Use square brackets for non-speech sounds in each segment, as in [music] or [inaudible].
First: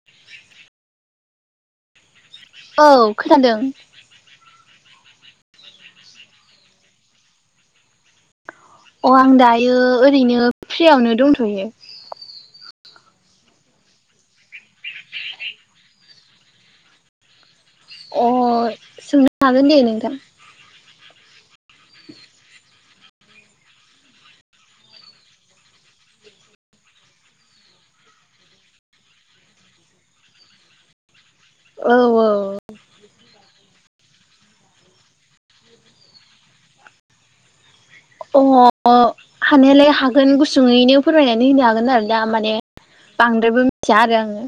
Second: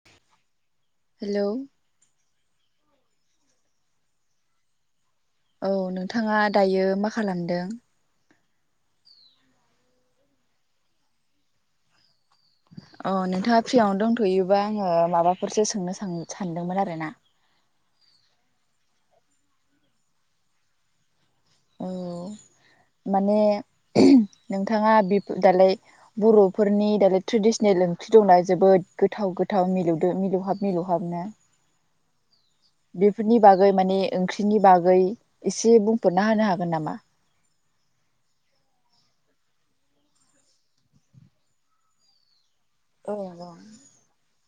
[inaudible] Hello औ खोनादों। औ नोंथाङा दायो मा खालामदों? अ आं दायो ओरैनो फ्रियावनो दंथ'यो। अ नोंथाङा फ्रियावनो दंथ'योबा आङो माबाफोरसो सोंनो सानदोंमोन आरोना। अ सोंनो हागोन दे नोंथां। औ माने नोंथाङा बे दालाय बर'फोरनि दालाय ट्रेडिसनेल ओंख्रि दंना जोबोद गोथाव गोथाव मिलौदो मिलौहाब मिलौहाबना औ औ बेफोरनि बागै माने ओंख्रिनि बागै एसे बुंफोरना हो हागोन नामा? अ हानायालाय हागोन गुसुङैनो फोरमायनानै होनो हागोन आरो दा माने औ औ बांद्रायबो मिथिया आरो आङो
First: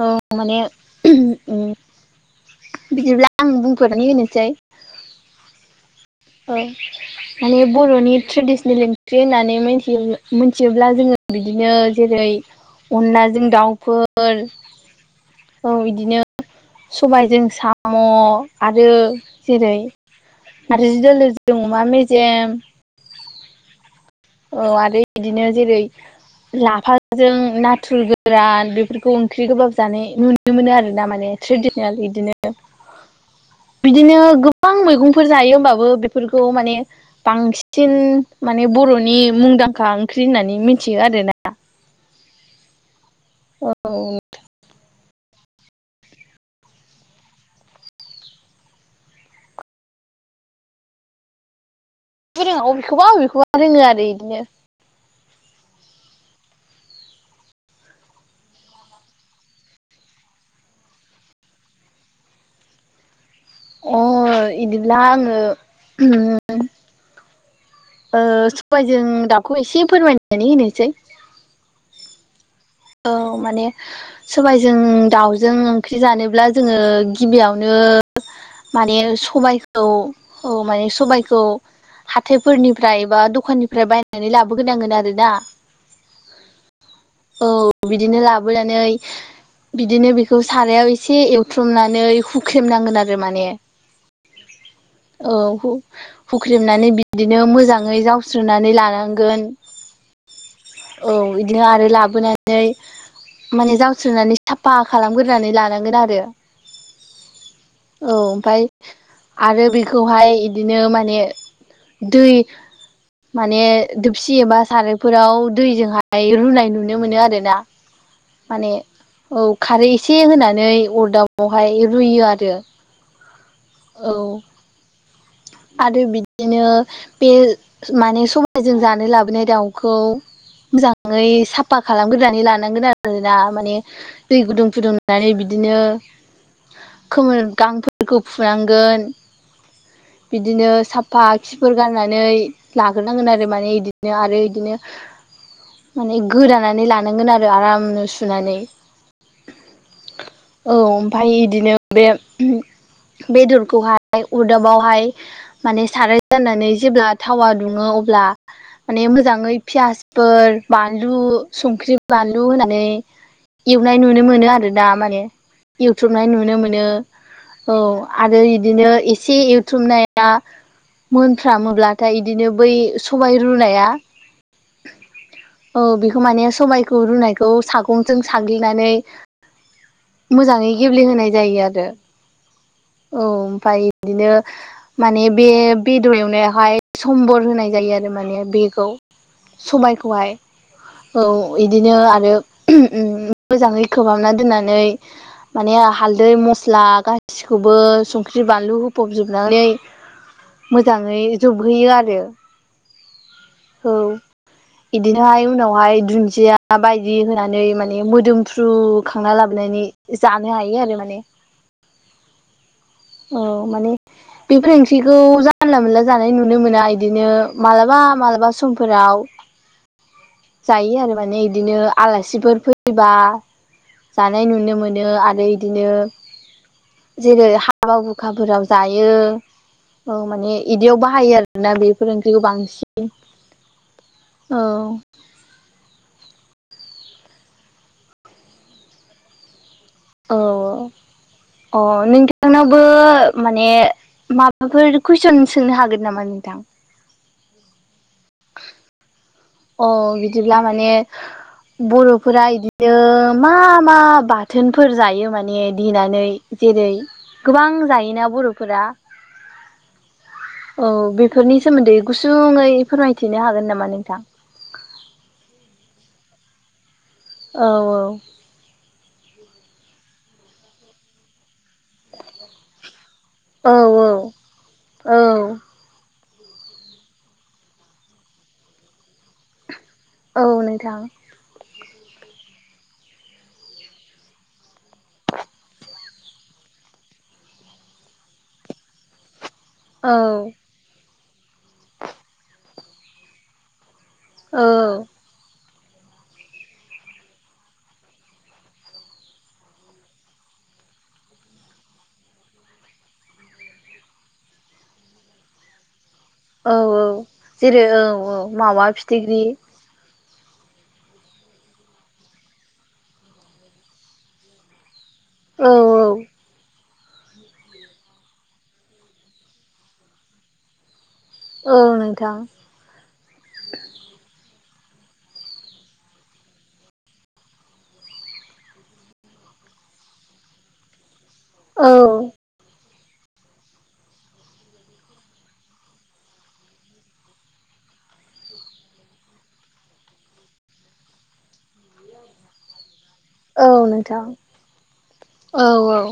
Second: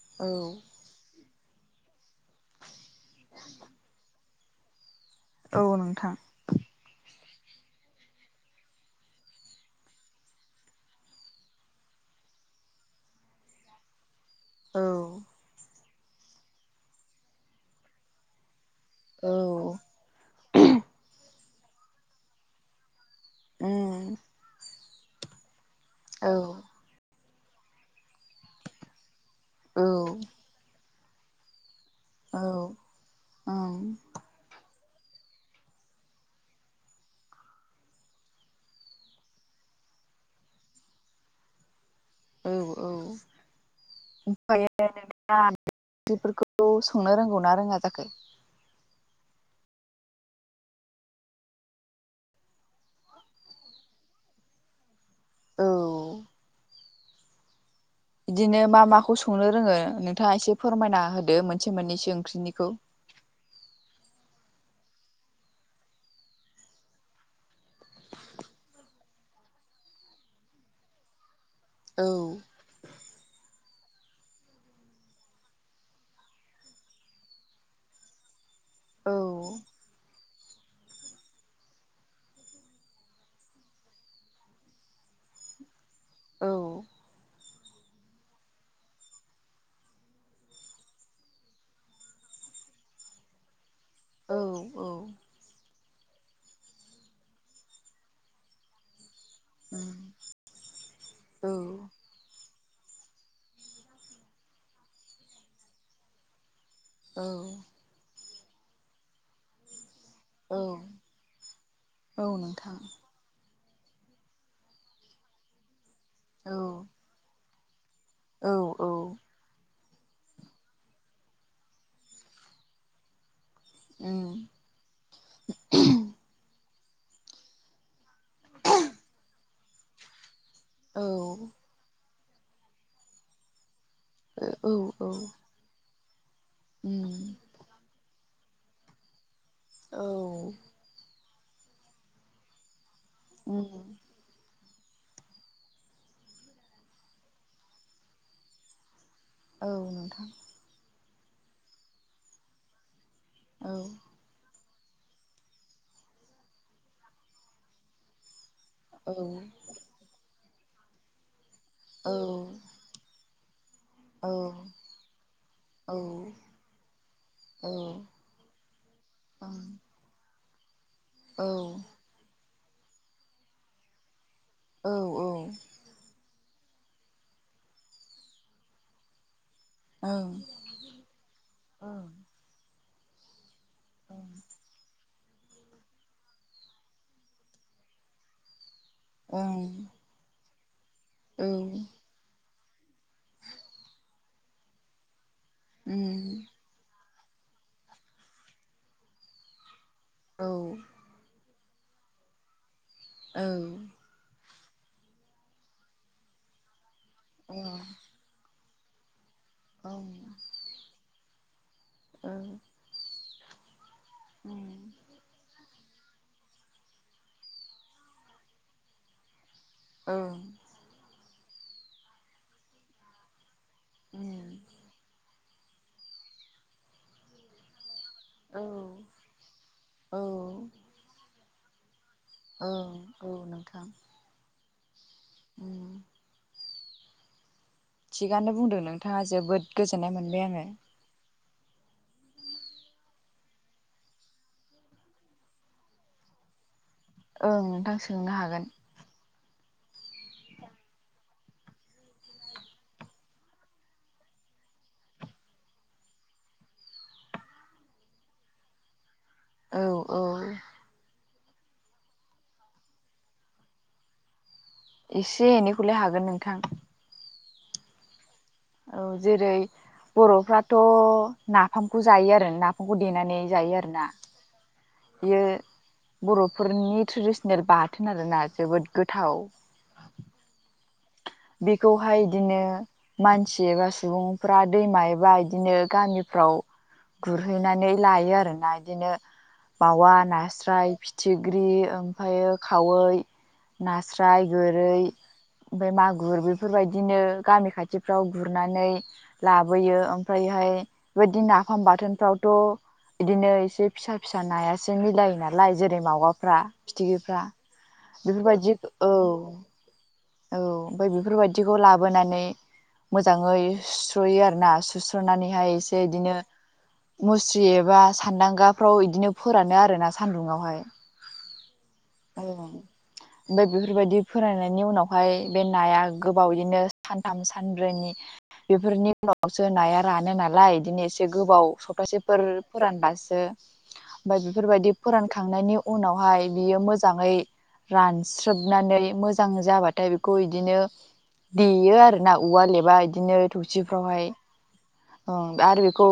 औ माने बिदिब्ला आं बुंफोरनानै होनोसै औ नोंथां। औ माने बर'नि ट्रेडिसनेल ओंख्रि होननानैथि मिथियोब्ला जोङो बिदिनो जेरै अनलाजों दाउफोर औ औ बिदिनो सबायजों साम' आरो औ जेरै नारजि दोलोजों अमा मेजेम ओम औ आरो इदिनो जेरै औ लाफाजों नाथुर गोरान बेफोरखौ ओंख्रि गोबाब औ जानाय नुनो मोनो आरो ना माने ट्रेडिसनेल इदिनो, औ ओं बिदिनो गोबां मैगंफोर जायो होमबाबो बेफोरखौ माने बांसिन माने बर'नि मुंदांखा ओंख्रि होननानै मिथियो आरोना। औ औ औ ओमफ्रायो नोथाङा बेफोरखौ संनो रोंगौ ना रोङा जाखो। रोङा अबेखौबा अबेखौबा रोङो आरो इदिनो। औ बिदिनो मा माखौ संनो रोङो नोंथाङा एसे फोरमायना होदो मोनसे मोननैसो ओंख्रिनिखौ अ इदिब्ला आङो सबायजों दावखौ एसे फोरमायनानै होनोसै। औ औ माने सबायजों दाउजों ओंख्रि जानोब्ला जोङो गिबियावनो माने औ सबायखौ औ माने सबायखौ हाथायफोरनिफ्राय बा दखाननिफ्राय बायनानै लाबोगोरनांगोन आरोना। औ औ बिदिनो लाबोनानै बिदिनो बेखौ सारायाव एसे एवथ्रमनानै हुख्रेमनांगोन आरो माने। औ औ औ हु-हुख्रेमनानै बिदिनो मोजाङै जावस्रोनानै लानांगोन। औ इदि आरो लाबोना नै माने जावस्रोनानै साफा खालामगोरनानै लानांगोन आरो। औ औ ओमफाय आरो बेखौहाय औ इदिनो माने औ दै नोंथां माने दोबसि एबा सारायफोराव दैजोंहाय औ रुनाय नुनो मोनो आरो। दा औ माने औ औ खारै एसे होनानै अरदाबावहाय रुयो आरो। औ ओं आरो बिदिनो बे माने सम जों जानो लाबोनाय दाउखौ औ मोजाङै साफ फा खालामगोरनानै लानांगोन आरोना माने दै औ गुदुं औ फुदुंनानै बिदिनो उम खोमोर-गांफोरखौ फुनांगोन। औ बिदिनो साफा खिफोर गारनानै लागोरनांगोन आरो उम माने इदिनो आरो इदिनो माने गोदानानै लानांगोन आरो आरामनो सुनानै। औ नोंथां। औ ओमफाय बिदिनो बे औ बेदरखौहाय अरदाबावहाय माने साराय जनानै जेब्ला थावा दुङो अब्ला माने औ मोजाङै फियास फोर बानलु संख्रि औ बानलु होनानै एवनाय नुनो औ मोनो आरो दा माने औ एवथ्रबनाय नुनो मोनो। औ आरो इदिनो एसे एवथ्रबनाय दा मोनफ्रामोब्लाथाय इदिनो बै सबाय रुनाया औ औ। औ बेखौ माने सबायखौ रुनायखौ सागंजों साग्लिनानै ओं मोजाङै गेब्लेहोनाय जायो औ आरो औ। ओमफाय इदिनो माने बे बेदर एवनायावहाय सम्बर होनाय जायो आरो माने बेखौ नोंथां सबायखौहाय। औ इदिनो आरो उम मोजाङै खोबहाबना दोननानै माने हालदै मस्ला गासिखौबो संख्रि बानलु होफबजोबनानै मोजाङै जोबहैयो आरो। औ। औ इदिनोहाय उनावहाय दुन्दिया बायदि होनानै माने मोदोमफ्रु थ्रु खांना लाबोनानै जानो हायो आरो माने। ओं। औ माने बेफोर ओंख्रिखौ जा जानला मोनला जानाय नुनो मोना इदिनो मालाबा मालाबा समफोराव ओ। जायो आरो माने इदिनो आलासिफोर फैबा जानाय नुनो मोनो आरो इदिनो जेरै हाबा हुखाफोराव जायो औ माने इदियाव बाहायो आरोना बेफोर ओंख्रिखौ बां औ औ नोंथां। औ। थिगानो बुंदों नोंथाङा जोबोद गोजोननाय औ मोनबाय आङो ओं अ अ नोंथांनावबो माने माबाफोर कुइसन सोंनो हागोन नामा नोंथां? ओं नोंथां सोंनो हागोन। अ बिदिब्ला माने बर'फोरा इदिनो मा मा बाथोनफोर जायो माने देनानै? जेरै गोबां जायोना बर'फोरा। औ औ। औ बेफोरनि सोमोन्दै गुसुङै फोरमायथिनो हागोन नामा नोंथां? एसे एनैखौलाय हागोन नोंथां। औ औ। औ जेरै बर'फ्राथ' नाफामखौ जायो आरो नाफामखौ देनानै औ जायो आरो ना। औ बेयो औ बर'फोरनि ट्रेडिसनेल बाथोन आरोना जोबोद गोथाव। औ नोंथां। बेखौहाय इदिनो मानसि एबा सुबुंफ्रा दैमा एबा इदिनो गामिफ्राव गुरहैनानै लायो आरोना इदिनो मावा औ नास्राय फिथिख्रि ओमफायो खावै नास्राय औ गोरै ओमफाय मागुर बेफोरबायदिनो गामि खाथिफ्राव गुरनानै लाबोयो ओमफायहाय बेबदिनाफाम बाथोनफ्रावथ' इदिनो इसे फिसा फिसा नायासो मिलायो नालाय जेरै मावा फ्रा औ औ फिथिख्रिफ्रा जेरै औ औ बेफोरबायदि मावा फिथिख्रि औ। औ ओमफ्राय बेफोरबायाददिखौ लाबोनानै मोजाङै सुयो आरोना सुस्र' फ'नानैहाय औ औ एसे इदिनो मुस्रि एबा सान्दांगाफ्राव इदिनो फोरानो आरो ना सान्दुंङावहाय औ नोंथां औ ओमफ्राय बेफोरबायदि फोरोंनायनि उनावहाय बे नाया गोबाव बिदिनो सानथाम सानब्रैनि बेफोरनि उनावसो नाया रानो नालाय बिदिनो एसे एसे गोबाव औ सप्तासेफोर फोरानबासो ओमफ्राय बेफोरबायदि फोरानखांनायनि उनावहाय बियो मोजां मोजाङै रानस्रोबनानै मोजां जाबाथाय बेखौ बिदिनो देयो आरो ना औवा लेबा बिदिनो औ नोंथां थौसिफ्रावहाय औ आरो औ बेखौ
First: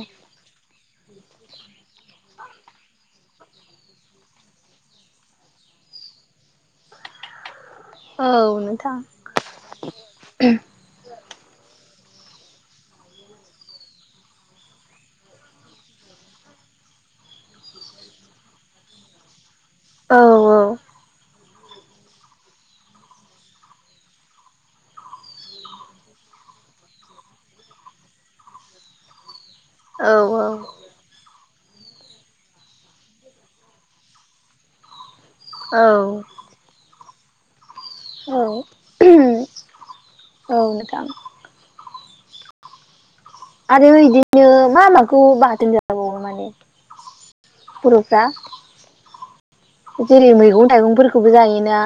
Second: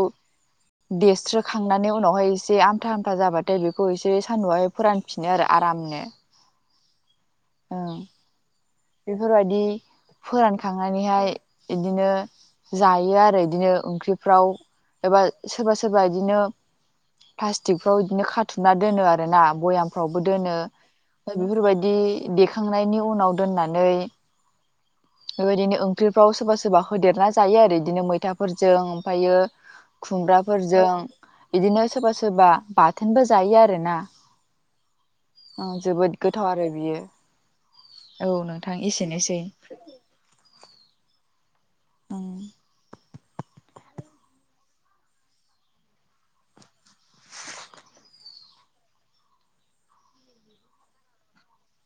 देरस्रोखांनानै उनावहाय एसे आमथा आमथा जाबाथाय बेखौ एसे सान्दुंआहाय फोरानफिनो आरो। आरामनो। ओ औ नोंथां बेफोरबायदि फोरानखांनानैहाय इदिनो जायो आरो बिदिनो ओंख्रिफ्राव एबा सोरबा सोरबा इदिनो प्लास्टिकफ्राव बिदिनो खाथुमना दोनो आरोना औ भयामफ्रावबो दोनो बेफोरबायदि देखांनायनि उनाव दोननानै बेबायदिनो ओंख्रिफ्राव सोरबा सोरबा होदेरना जायो आरो बिदिनो मैथाफोरजों ओमफ्रायो औ खुमब्राफोरजों बिदिनो सोरबा सोरबा बाथोनबो जायो आरोना औ जोबोद गोथाव आरो बियो औ नोंथां एसेनोसै औ नोंथां। ओं आरो इदिनो मा माखौ बाथोन जाजाबावो माने बर'फ्रा जेरै मैगं थाइगंफोरखौबो जायोना।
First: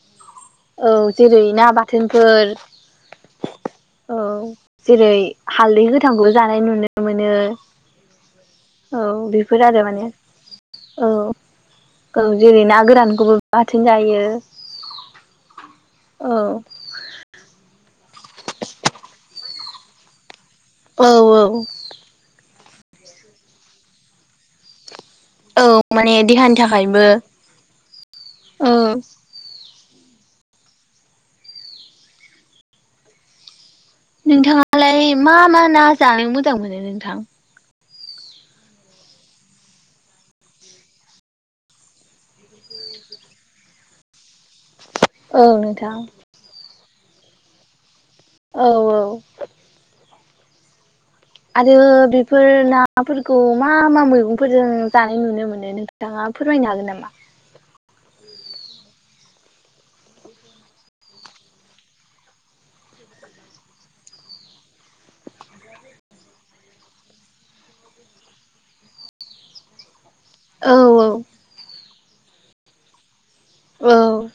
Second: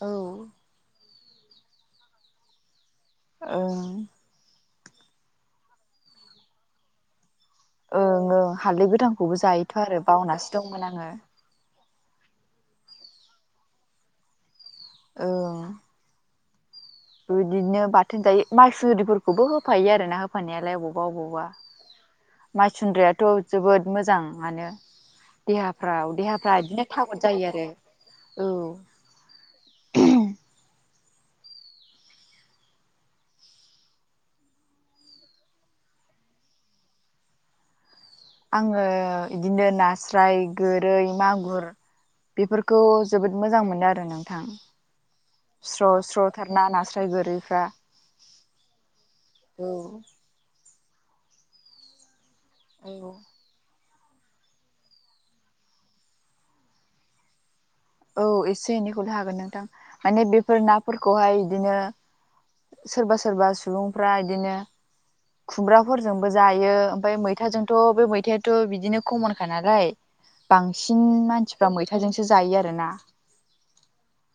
औ औ जेरै ना बाथोनफोर ओं औ जेरै हालदै गोथांखौ जानाय नुनो मोनो। ओं ओं हालदै औ गोदांखौबो बेफोर जायोथ' आरो माने बावनासो दंमोन औ आङो। औ जेरै ना गोरानखौबो बाथोन जायो। ओं औ बिदिनो बाथोन जायो माइसुनद्रिफोरखौबो होफायो आरोना होफानायालाय अबावबा औ औ अबावबा माइसुन्द्रियाथ' जोबोद मोजाङानो औ माने देहाफ्राव देहानि देहाफ्रा बिदिनो थाखायबो थागद जायो आरो औ नोंथाङालाय मा मा ना जानो मोजां मोनो नोंथां? आङो बिदिनो नास्राय गोरै मागुर बेफोरखौ जोबोद मोजां मोनो आरो नोंथां। औ स्र' नोंथां स्र'थारना नास्राय गोरैफ्रा औ औ औ आरो बेफोर औ नाफोरखौ मा मा मैगंफोरजों जानाय नुनो मोनो नोंथाङा फोरमायनो हागोन नामा? औ एसे एनैखौल हागोन नोंथां माने बेफोर नाफोरखौहाय इदिनो सोरबा सोरबा सुबुंफ्रा इदिनो खुमब्राफोरजोंबो जायो ओमफ्राय मैथाजोंथ' बे मैथायाथ' बिदिनो खमनखा नालाय औ बांसिन मानसिफ्रा मैथाजोंसो जायो आरोना। औ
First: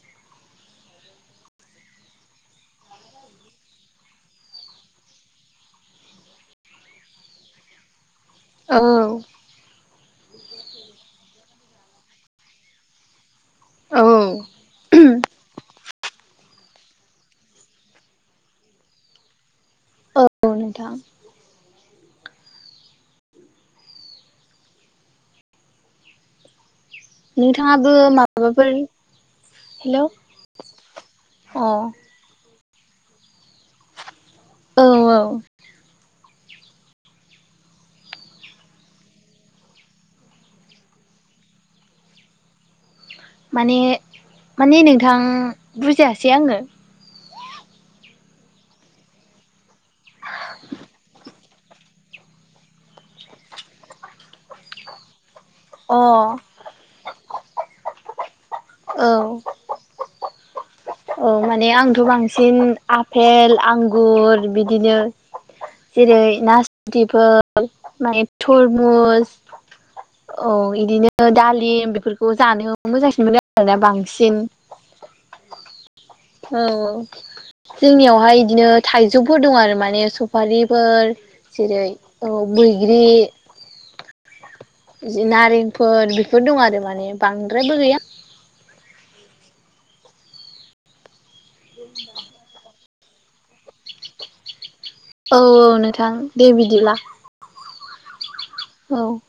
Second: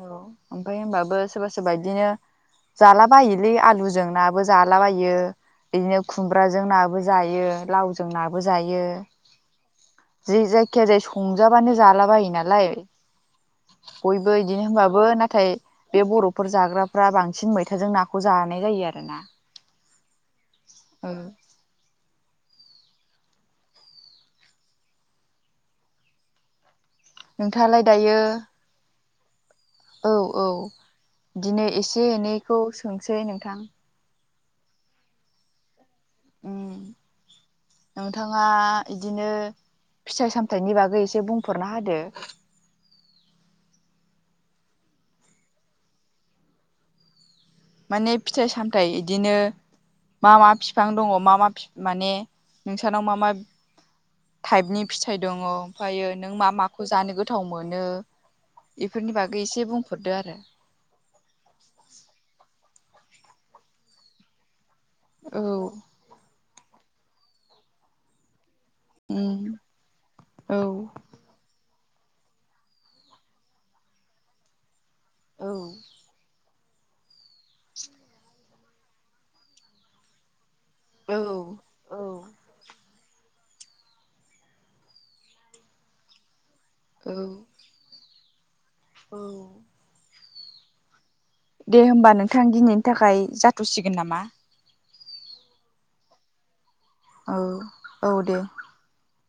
औ ओमफ्राय होनबाबो सोरबा सोरबा इदिनो जालाबायोलै आलुजों नाबो जालाबायो बिदिनो खुमब्राजों नाबो जायो लाव जोंनाबो जायो औ जे जायखिया जाया संजाबानो जाला बायो नालाय नालाय औ बयबो बिदिनो होनबाबो नाथाय बे बर' फोर जाग्राफ्रा बांसिन मैथाजों नाखौ जानाय जायो आरो ना औ नोंथां नोंथाङालाय नोंथाङाबो दायो माबाफोर हेलौ औ औ अ बिदिनो एसे एनैखौ सोंसै नोंथां औ औ उम नोंथाङा इदिनो फिथाइ सामथाइनि बागै एसे बुंफोरन होदो माने माने नोंथां बुजायासै आङो? माने फिथाइ सामथायाइ बिदिनो मा मा बिफां दङ मा मा माने नोंसनाव मा मा टाइपनि फिथाइ दङ अ ओमफ्रायो नों मा माखौ जानो गोथाव मोनो? बेफोरनि बागै एसे बुंफोररदो आरो? अ माने आंथ' बांसिन आफेल आंगुर बिदिनो औ जेरै नासफुथिफोर माने तरमुस उम औ बिदिनो दालि बेफोरखौ जानो मोजांसिन मोनो आरोना बांसिन औ औ-औ जोंनियावहाय बिदिनो थाइजौफोर दं आरो माने स फारिफोर औ जेरै औ मैग्रि जि नारेंफोर बेफोर दं आरो माने बांद्रायबो गैया। औ दे होमबा नोंथां दिनैनि थाखाय जाथ'सिगोन नामा? औ-औ नोंथां दे बिदिब्ला। औ-औ दे। औ